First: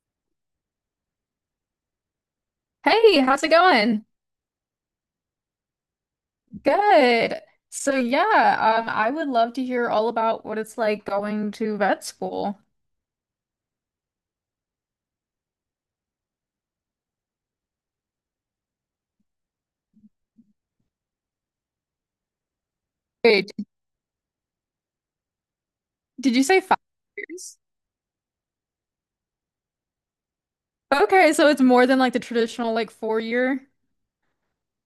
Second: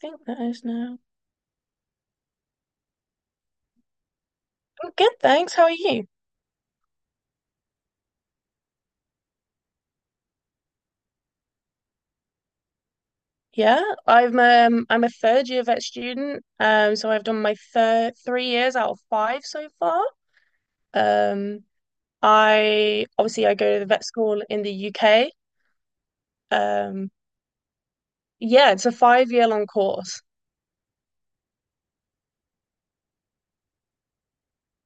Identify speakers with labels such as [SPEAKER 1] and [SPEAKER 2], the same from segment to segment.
[SPEAKER 1] Think that is now.
[SPEAKER 2] Hey, how's it going?
[SPEAKER 1] I'm good, thanks. How are you?
[SPEAKER 2] Good. So yeah, I would love to hear all about what it's like going to vet school.
[SPEAKER 1] Yeah, I'm I'm a third year vet student. So I've done my third 3 years out of five so far. Um, I obviously
[SPEAKER 2] Wait,
[SPEAKER 1] I go to the vet school in the UK.
[SPEAKER 2] did you say five
[SPEAKER 1] Um,
[SPEAKER 2] years?
[SPEAKER 1] yeah, it's a 5 year long course.
[SPEAKER 2] Okay, so it's more than like the traditional like 4 year.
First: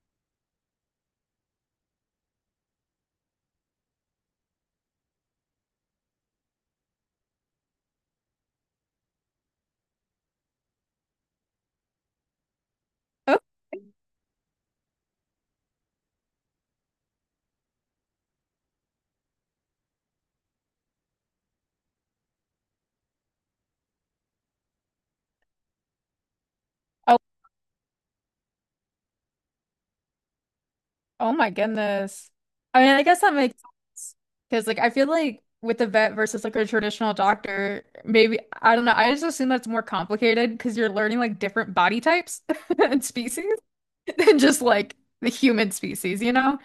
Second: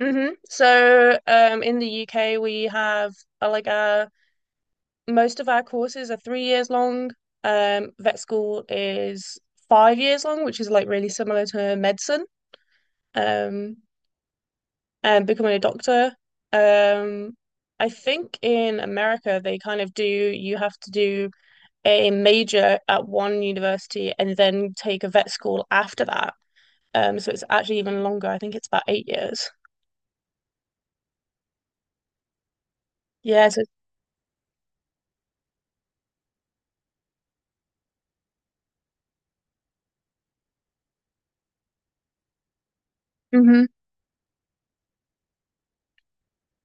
[SPEAKER 1] Mm-hmm. So in the UK we have uh, like uh most of our courses are 3 years long. Vet school is 5 years long, which is like really similar to medicine.
[SPEAKER 2] Oh,
[SPEAKER 1] Um, Becoming a doctor. Um, I think in America they kind of do, you have to do a major at one university and then take a vet school after that.
[SPEAKER 2] oh,
[SPEAKER 1] So it's actually even longer. I think it's about 8 years.
[SPEAKER 2] oh my goodness. I mean, I guess that
[SPEAKER 1] Yeah,
[SPEAKER 2] makes
[SPEAKER 1] so
[SPEAKER 2] sense because like I feel like with the vet versus like a traditional doctor, maybe I don't know. I just assume that's more complicated because you're learning like different body types and species.
[SPEAKER 1] hmm
[SPEAKER 2] Than just like the human species, you know?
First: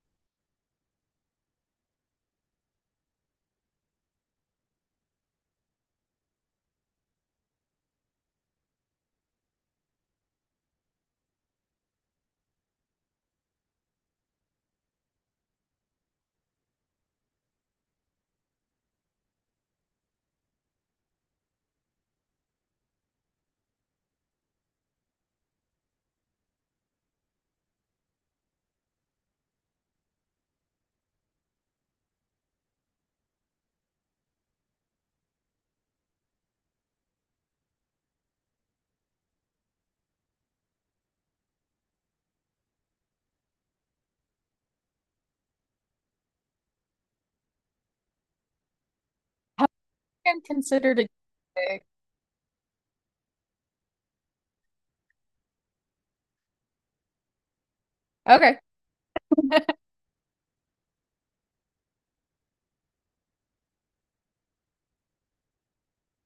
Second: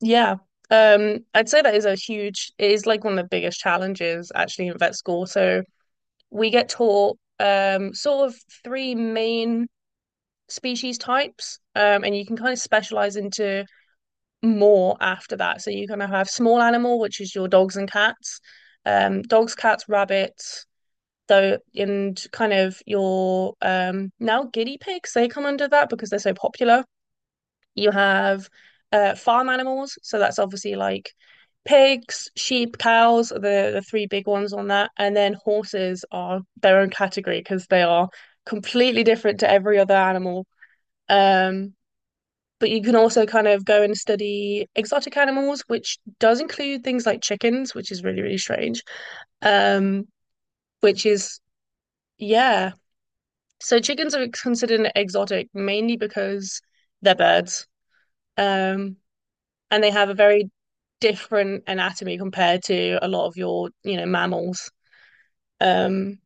[SPEAKER 1] yeah. I'd say that is a huge, it is like one of the biggest challenges actually in vet school. So we get taught sort of three main species types, and you can kind of specialize into more after that. So you're going to have small animal, which is your dogs and cats, dogs, cats, rabbits, though, and kind of your now guinea pigs. They come under that because they're so popular. You have farm animals, so that's obviously like pigs, sheep, cows are the three big ones on that, and then horses are their own category because they are completely different to every other animal. Um, but you can also kind of go and study exotic animals, which does include things like chickens, which is really, really strange.
[SPEAKER 2] How
[SPEAKER 1] Um,
[SPEAKER 2] been considered
[SPEAKER 1] which
[SPEAKER 2] a
[SPEAKER 1] is, yeah. So chickens are considered exotic mainly because they're birds.
[SPEAKER 2] Okay.
[SPEAKER 1] Um, and they have a very different anatomy compared to a lot of your mammals. Um,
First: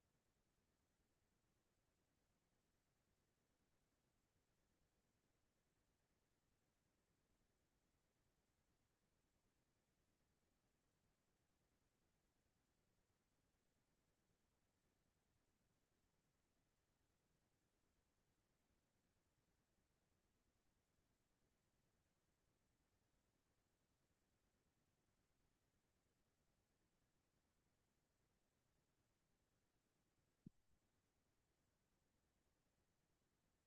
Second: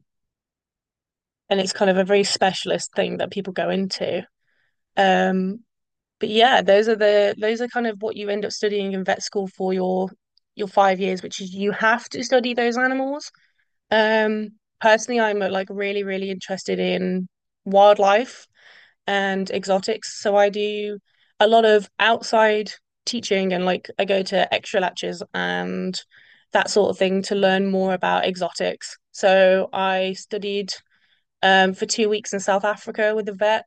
[SPEAKER 1] and it's kind of a very specialist thing that people go into. Um, But yeah, those are kind of what you end up studying in vet school for your 5 years, which is you have to study those animals. Um, Personally, I'm like really, really interested in wildlife and exotics, so I do a lot of outside teaching and like I go to extra lectures and that sort of thing to learn more about exotics. So I studied for 2 weeks in South Africa with a vet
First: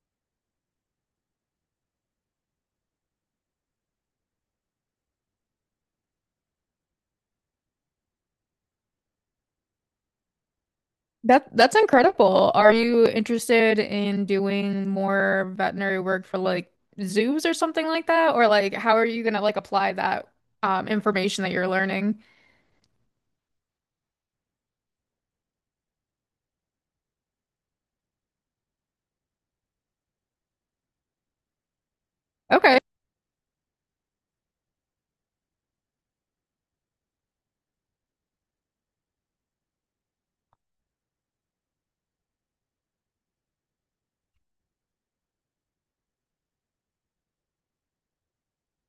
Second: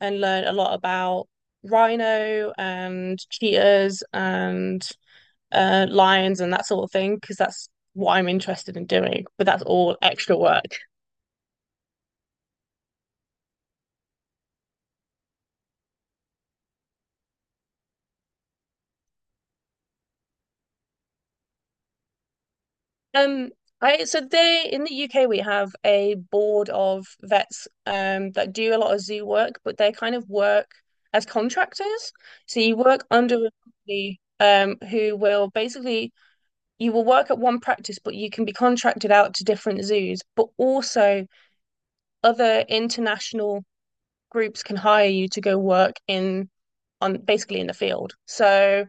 [SPEAKER 1] and learn a lot about rhino and cheetahs and lions and that sort of thing because that's what I'm interested in doing. But that's all extra work.
[SPEAKER 2] That that's incredible. Are you interested in doing more veterinary work for like zoos or something like that? Or like how are you gonna like apply that information that you're learning?
[SPEAKER 1] Um, I so they in the UK we have a board of vets that do a lot of zoo work, but they kind of work as contractors. So you
[SPEAKER 2] Okay.
[SPEAKER 1] work under a company who will basically you will work at one practice, but you can be contracted out to different zoos, but also other international groups can hire you to go work in on basically in the field. So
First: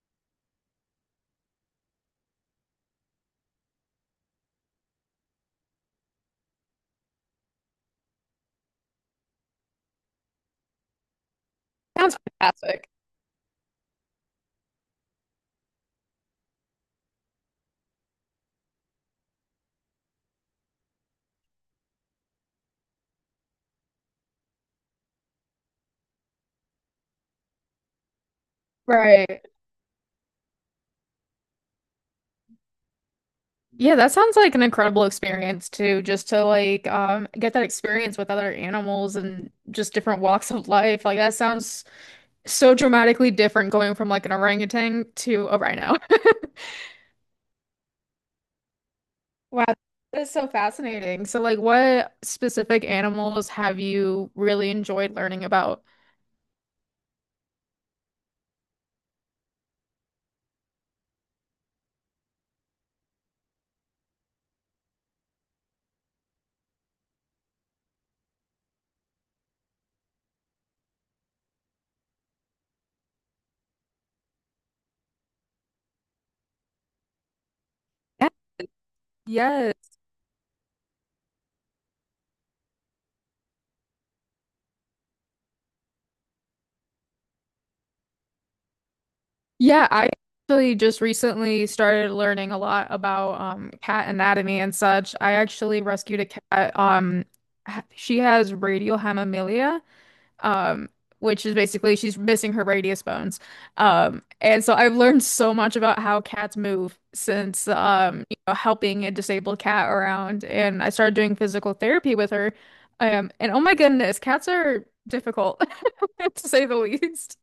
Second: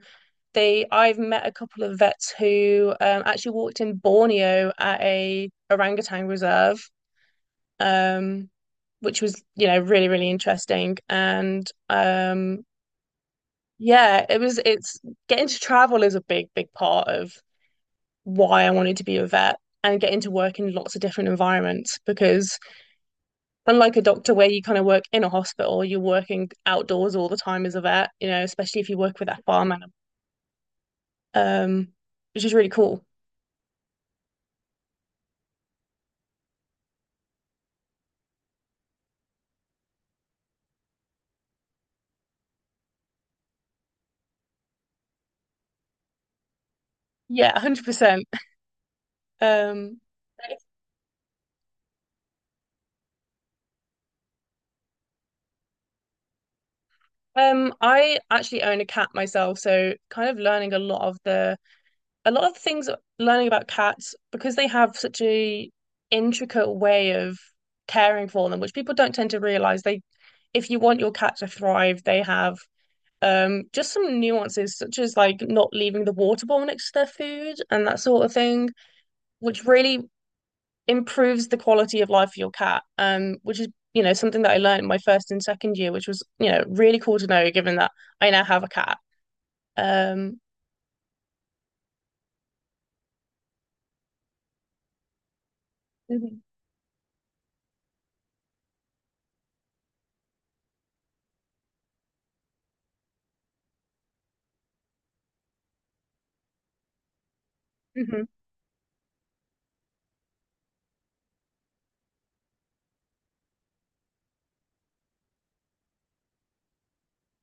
[SPEAKER 1] they I've met a couple of vets who actually walked in Borneo at a orangutan reserve, um, which was, really, really interesting. And
[SPEAKER 2] Sounds fantastic.
[SPEAKER 1] yeah, it was it's getting to travel is a big, big part of why I wanted to be a vet and get into work in lots of different environments because unlike a doctor where you kind of work in a hospital, you're working outdoors all the time as a vet, you know, especially if you work with
[SPEAKER 2] Right.
[SPEAKER 1] that farm animal, um which is really cool.
[SPEAKER 2] Yeah, that sounds like an incredible experience too, just to like get that experience with other animals and just different walks of life. Like that sounds so dramatically different going from like an orangutan to a rhino.
[SPEAKER 1] Yeah, 100%.
[SPEAKER 2] Wow,
[SPEAKER 1] um
[SPEAKER 2] that's so fascinating. So like what specific animals have you really enjoyed learning about?
[SPEAKER 1] I actually own a cat myself, so kind of learning a lot of the a lot of things, learning about cats because they have such a intricate way of caring for them, which people don't tend to realize. They, if you want your cat to thrive, they have just some nuances such as like not leaving the water bowl next to their food and that sort
[SPEAKER 2] Yeah.
[SPEAKER 1] of thing, which
[SPEAKER 2] Yes.
[SPEAKER 1] really improves the quality of life for your cat. Which is something that I learned in my first and second year, which was really cool to know given that I now have a cat.
[SPEAKER 2] Yeah, I
[SPEAKER 1] Um,
[SPEAKER 2] actually just recently started learning a lot about cat anatomy and such. I actually rescued a
[SPEAKER 1] Mhm.
[SPEAKER 2] cat. She has radiohemimelia, um, which is basically she's missing her radius bones. And so I've learned so much about how cats move since
[SPEAKER 1] Mhm.
[SPEAKER 2] you know, helping a disabled cat around. And I started doing physical therapy with her. And oh my goodness, cats are difficult to say the least.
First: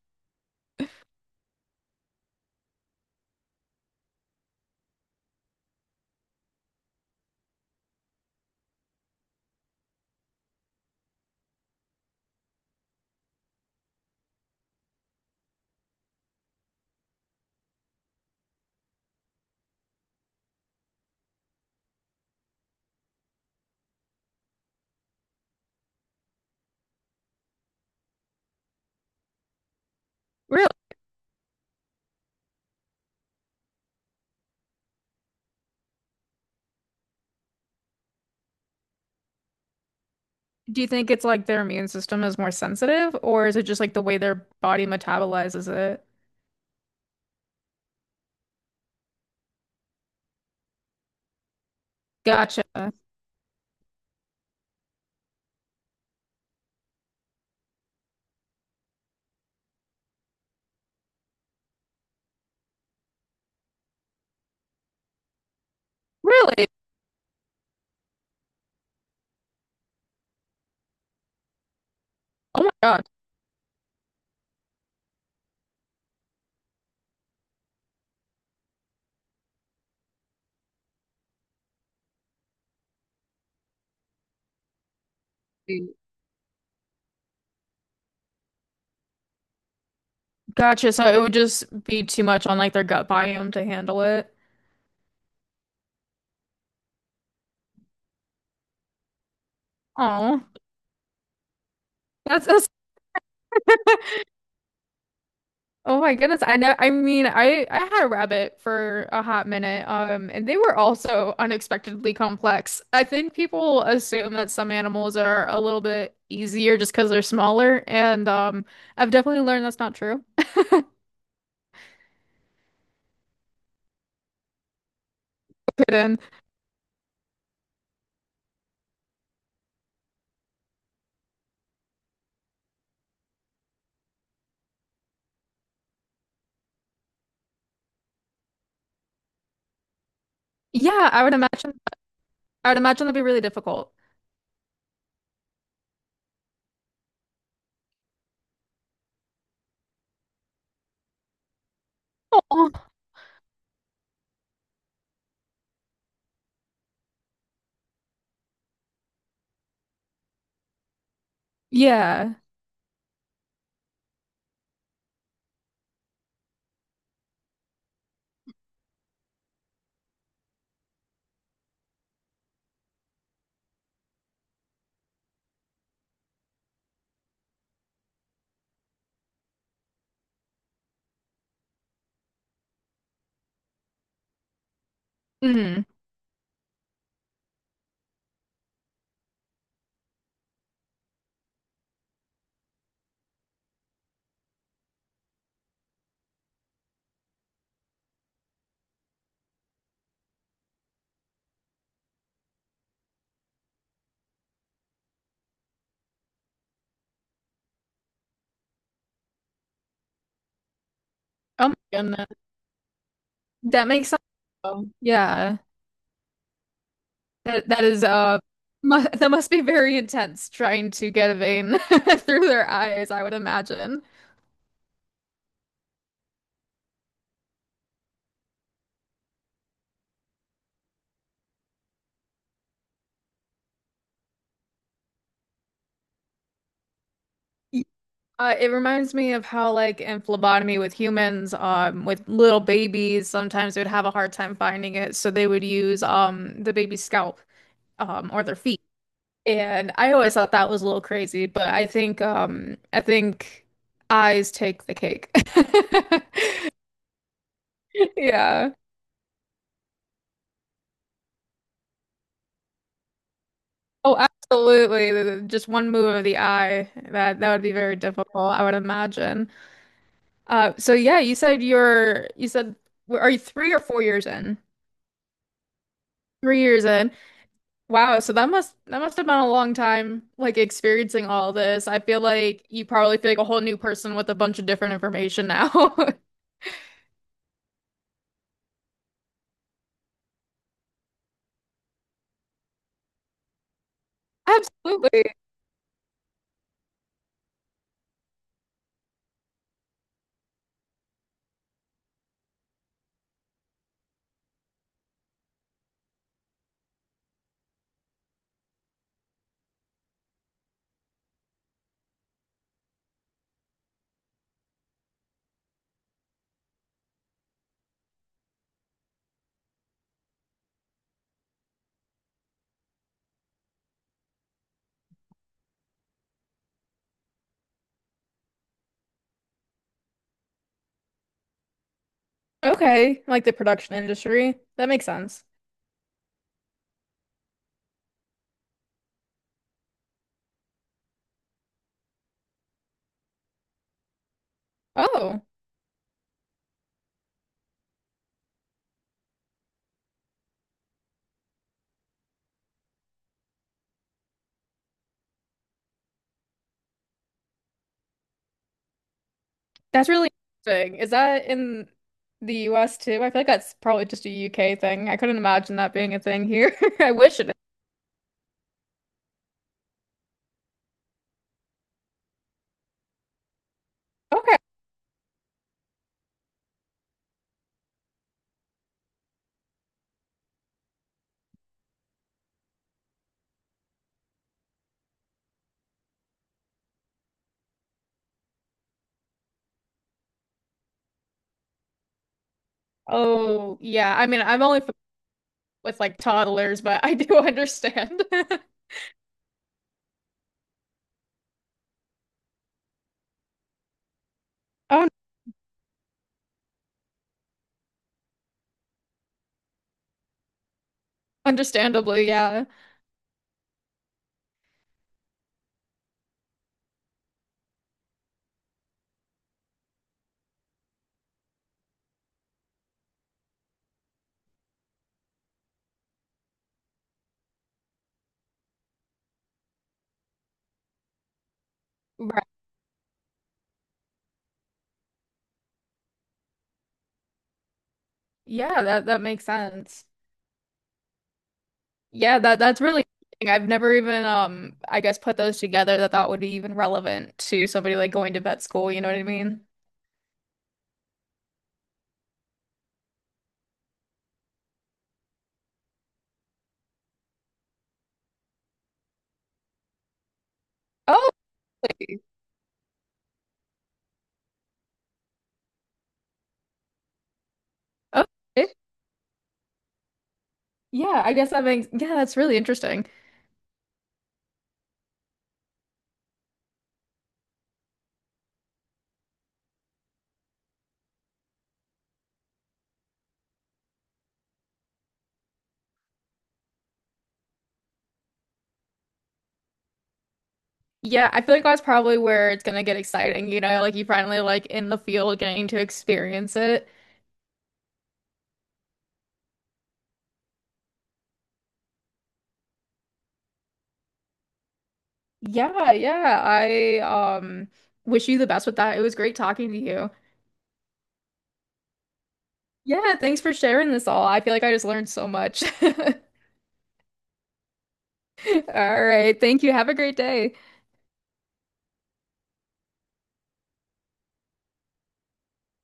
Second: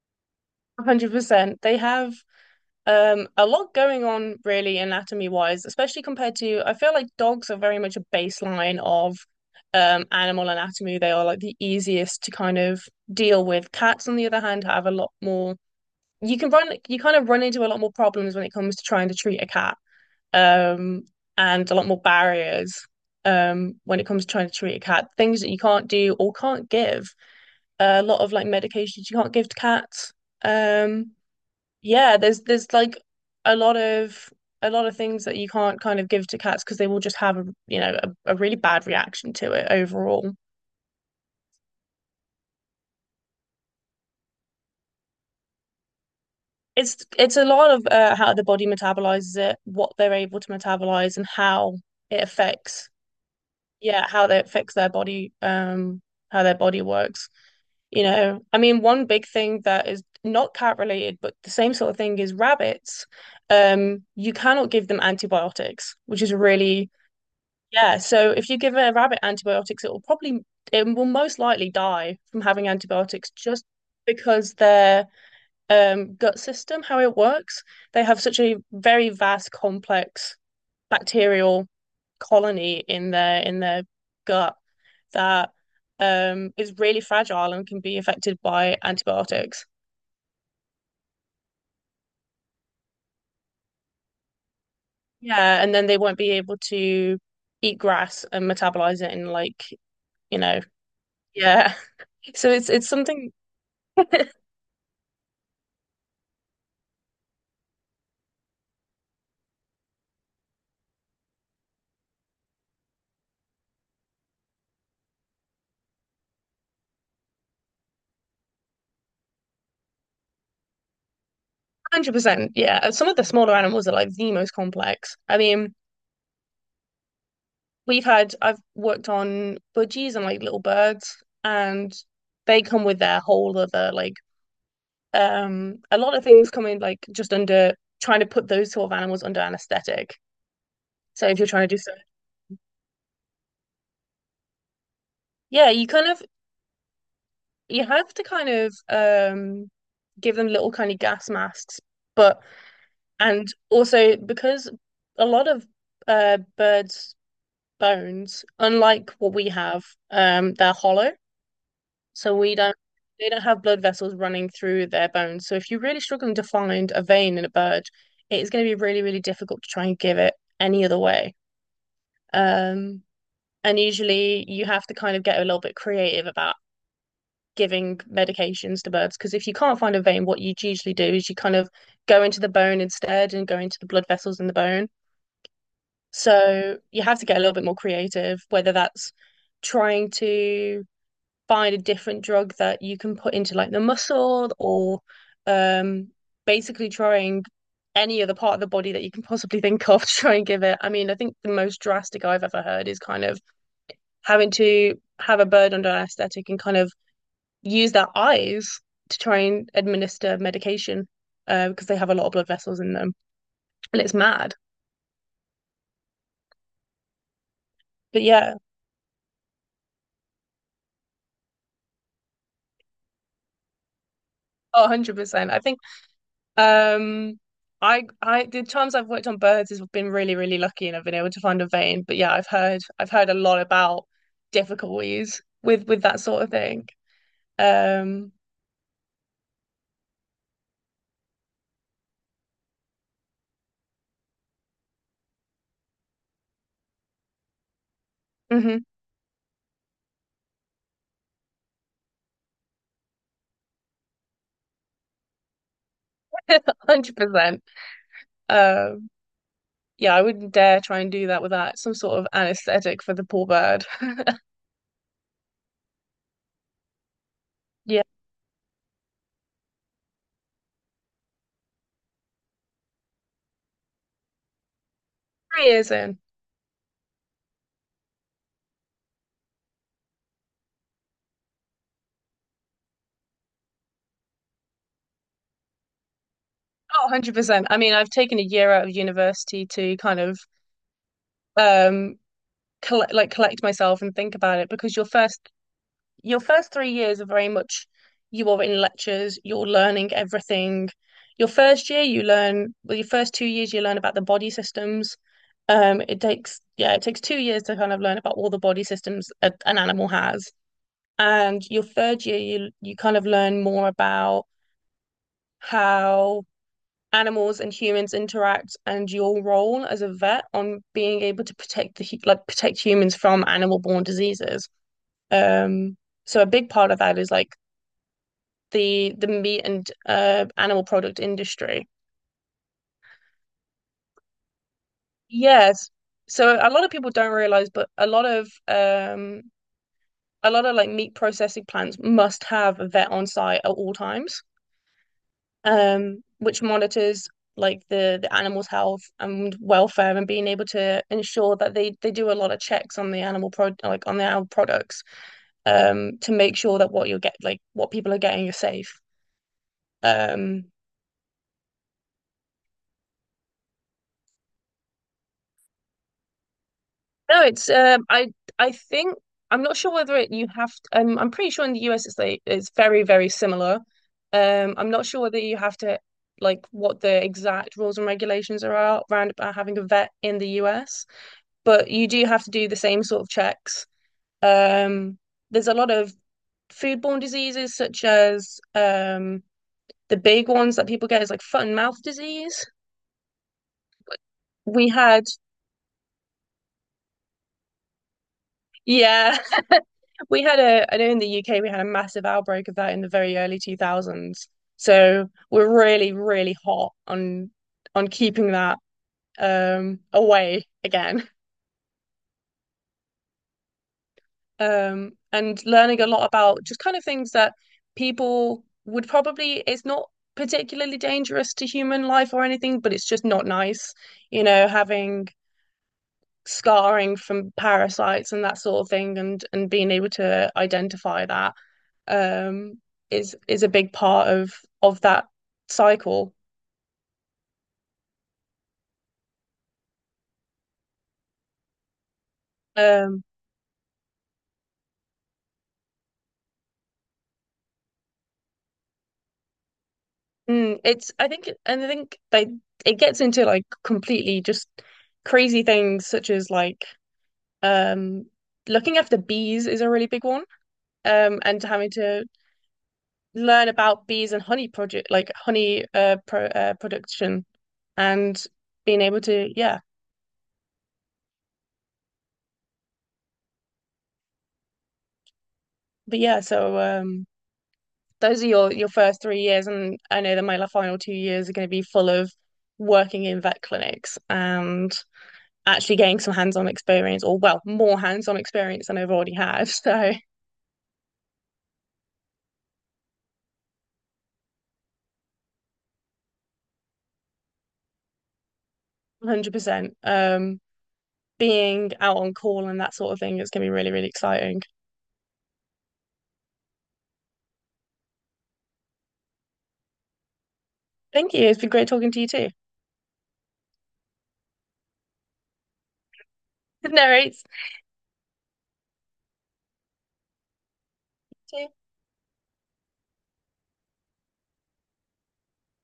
[SPEAKER 1] 100%. They have a lot going on really anatomy wise, especially compared to, I feel like dogs are very much a baseline of animal anatomy. They are like the easiest to kind of deal with. Cats, on the other hand, have a lot more, you can run you kind of run into a lot more problems when it comes to trying to treat a cat. Um, and a lot more barriers when it comes to trying to treat a cat. Things that you can't do or can't give, a lot of like medications you can't give to cats.
[SPEAKER 2] Really?
[SPEAKER 1] Um yeah, there's like a lot of a lot of things that you can't kind of give to cats because they will just have, a you know, a really bad reaction to it overall.
[SPEAKER 2] Do you think it's like their immune system is more sensitive, or is it just like the way their body metabolizes it?
[SPEAKER 1] It's a lot of how the body metabolizes it, what they're able to metabolize, and how it
[SPEAKER 2] Gotcha.
[SPEAKER 1] affects, yeah, how they affects their body, how their body works. You know, I mean, one big thing that is not cat related, but the same sort of thing is rabbits. You cannot give them antibiotics, which is
[SPEAKER 2] Really?
[SPEAKER 1] really. Yeah, so if you give a rabbit antibiotics, it will most likely die from
[SPEAKER 2] Oh
[SPEAKER 1] having
[SPEAKER 2] my God.
[SPEAKER 1] antibiotics just because their gut system, how it works, they have such a very vast, complex bacterial colony in their gut that is really fragile and can be affected by antibiotics.
[SPEAKER 2] Gotcha. So it would just be too much on like their gut biome to handle it.
[SPEAKER 1] Yeah, and then they won't be able to eat grass and metabolize it in like, you
[SPEAKER 2] Oh,
[SPEAKER 1] know, yeah.
[SPEAKER 2] that's,
[SPEAKER 1] So
[SPEAKER 2] that's
[SPEAKER 1] it's something.
[SPEAKER 2] oh my goodness. I know. I mean, I had a rabbit for a hot minute, and they were also unexpectedly complex. I think people assume that some animals are a little bit easier just because they're smaller, and I've definitely learned that's not true.
[SPEAKER 1] 100%. Yeah. Some of the smaller animals are like the most complex. I mean,
[SPEAKER 2] Good.
[SPEAKER 1] I've worked on budgies and like little birds, and they come with their whole other, like, a lot of things come in like just under trying to put those sort of animals under anesthetic.
[SPEAKER 2] Yeah, I
[SPEAKER 1] So
[SPEAKER 2] would
[SPEAKER 1] if you're trying to
[SPEAKER 2] imagine.
[SPEAKER 1] do so,
[SPEAKER 2] I would imagine that'd be really difficult.
[SPEAKER 1] yeah, you have to kind of, give them little kind of gas masks, but,
[SPEAKER 2] Oh,
[SPEAKER 1] and also because a lot of, birds bones, unlike what we have, they're hollow.
[SPEAKER 2] yeah.
[SPEAKER 1] So we don't they don't have blood vessels running through their bones. So if you're really struggling to find a vein in a bird, it is going to be really, really difficult to try and give it any other way. Um, and usually you have to kind of get a little bit creative about giving medications to birds because if you can't find a vein, what you usually do is you kind of go into the bone instead and go into the blood vessels in the bone.
[SPEAKER 2] Mm.
[SPEAKER 1] So you have to get a little bit more creative, whether that's trying to find a different drug that you can put into like the muscle or um basically trying any other part of the body that you can possibly think of to try and give it. I mean, I think the most drastic I've ever heard is kind of having to have a bird under anesthetic and kind of use their eyes to try and administer medication
[SPEAKER 2] Oh my
[SPEAKER 1] because they have a
[SPEAKER 2] goodness.
[SPEAKER 1] lot of blood vessels in them
[SPEAKER 2] That
[SPEAKER 1] and
[SPEAKER 2] makes
[SPEAKER 1] it's
[SPEAKER 2] sense.
[SPEAKER 1] mad.
[SPEAKER 2] Though. Yeah. That that is
[SPEAKER 1] But yeah,
[SPEAKER 2] mu that must be very intense trying to get a vein through their eyes, I would imagine.
[SPEAKER 1] 100%. I think. Um, I The times I've worked on birds has been really, really lucky and I've been able to find a vein. But yeah, I've heard a lot about difficulties with that sort of thing.
[SPEAKER 2] Y-
[SPEAKER 1] Um,
[SPEAKER 2] It reminds me of how like in phlebotomy with humans, with little babies, sometimes they would have a hard time finding it, so they would use the baby's scalp or their
[SPEAKER 1] hmm
[SPEAKER 2] feet. And I always thought that was a little crazy, but I think eyes take the cake.
[SPEAKER 1] 100%.
[SPEAKER 2] Yeah.
[SPEAKER 1] Um, yeah, I wouldn't dare try and do that without some sort of anesthetic for the poor bird.
[SPEAKER 2] Oh, absolutely. Just one move of the eye. That that would be very
[SPEAKER 1] Yeah,
[SPEAKER 2] difficult, I would imagine. So yeah, you said are you 3 or 4 years in?
[SPEAKER 1] 3 years in.
[SPEAKER 2] 3 years in. Wow, so that must have been a long time like experiencing all this. I feel like you probably feel like a whole new person with a bunch of different information now.
[SPEAKER 1] Oh, 100%. I mean, I've taken a year out of university to kind of um collect collect myself and think about it because
[SPEAKER 2] Absolutely.
[SPEAKER 1] your first 3 years are very much you are in lectures, you're learning everything. Your first year, you learn, well, your first 2 years, you learn about the body systems. It takes, yeah, it takes 2 years to kind of learn about all the body systems an animal has. And your third year, you kind of learn more about how animals and humans interact and your role as a vet on being able to protect the like protect humans from animal-borne diseases. Um, so a big part of that is like the meat and animal product industry.
[SPEAKER 2] Okay, like the production industry. That makes sense.
[SPEAKER 1] Yes. So a lot of people don't realize, but a lot of like meat processing plants must have a vet on site at all times,
[SPEAKER 2] Oh,
[SPEAKER 1] which monitors like the animal's health and welfare and being able to ensure that they do a lot of checks on the animal products to make sure that what you'll get like what people are getting you're safe.
[SPEAKER 2] that's really
[SPEAKER 1] Um,
[SPEAKER 2] interesting. Is that in the US too? I feel like that's probably just a UK thing. I couldn't imagine that being a thing here. I wish
[SPEAKER 1] No,
[SPEAKER 2] it.
[SPEAKER 1] it's I think I'm not sure whether it you have to, I'm pretty sure in the US it's very very similar.
[SPEAKER 2] Okay.
[SPEAKER 1] I'm not sure whether you have to like what the exact rules and regulations are out around about having a vet in the US, but you do have to do the same sort of checks. Um, there's a lot of foodborne diseases such as the big ones that people get is like foot and mouth disease.
[SPEAKER 2] Oh, yeah. I mean, I'm only
[SPEAKER 1] We
[SPEAKER 2] familiar
[SPEAKER 1] had,
[SPEAKER 2] with like toddlers, but I do understand.
[SPEAKER 1] yeah. We had a, I know in the UK we had a massive outbreak of that in the very early 2000s.
[SPEAKER 2] Oh,
[SPEAKER 1] So we're really, really hot on keeping that away again.
[SPEAKER 2] understandably, yeah.
[SPEAKER 1] And learning a lot about just kind of things that people would probably, it's not particularly dangerous to human life or anything, but it's just not nice, you know, having scarring from parasites and that sort of thing, and being able to identify that
[SPEAKER 2] Right.
[SPEAKER 1] um is a big part of that cycle.
[SPEAKER 2] Yeah, that that makes sense. Yeah, that that's really
[SPEAKER 1] Um,
[SPEAKER 2] interesting. I've never even I guess put those together that that would be even relevant to somebody like going to vet school, you know what I mean?
[SPEAKER 1] it's, I think, and I think they, it gets into like completely just crazy things such as like um looking after bees is a really big one.
[SPEAKER 2] Oh,
[SPEAKER 1] And having to learn about bees and honey project like honey production and
[SPEAKER 2] Okay.
[SPEAKER 1] being able to yeah.
[SPEAKER 2] Yeah, I guess that makes, yeah, that's really interesting.
[SPEAKER 1] But yeah, so those are your first 3 years, and I know that my final 2 years are going to be full of working in vet clinics and actually getting some hands-on experience, or well, more hands-on experience than I've already had. So,
[SPEAKER 2] Yeah, I feel like that's probably where it's gonna get exciting, you know, like you finally like in the field getting to experience it.
[SPEAKER 1] 100%. Being out on call and that sort of thing, it's going to be really, really exciting.
[SPEAKER 2] Yeah, yeah. I wish you the best with that. It was great talking to you.
[SPEAKER 1] Thank you. It's been great talking to you too.
[SPEAKER 2] Yeah, thanks for sharing this all. I feel like I just learned so much.
[SPEAKER 1] No worries.
[SPEAKER 2] All right. Thank you. Have a great day.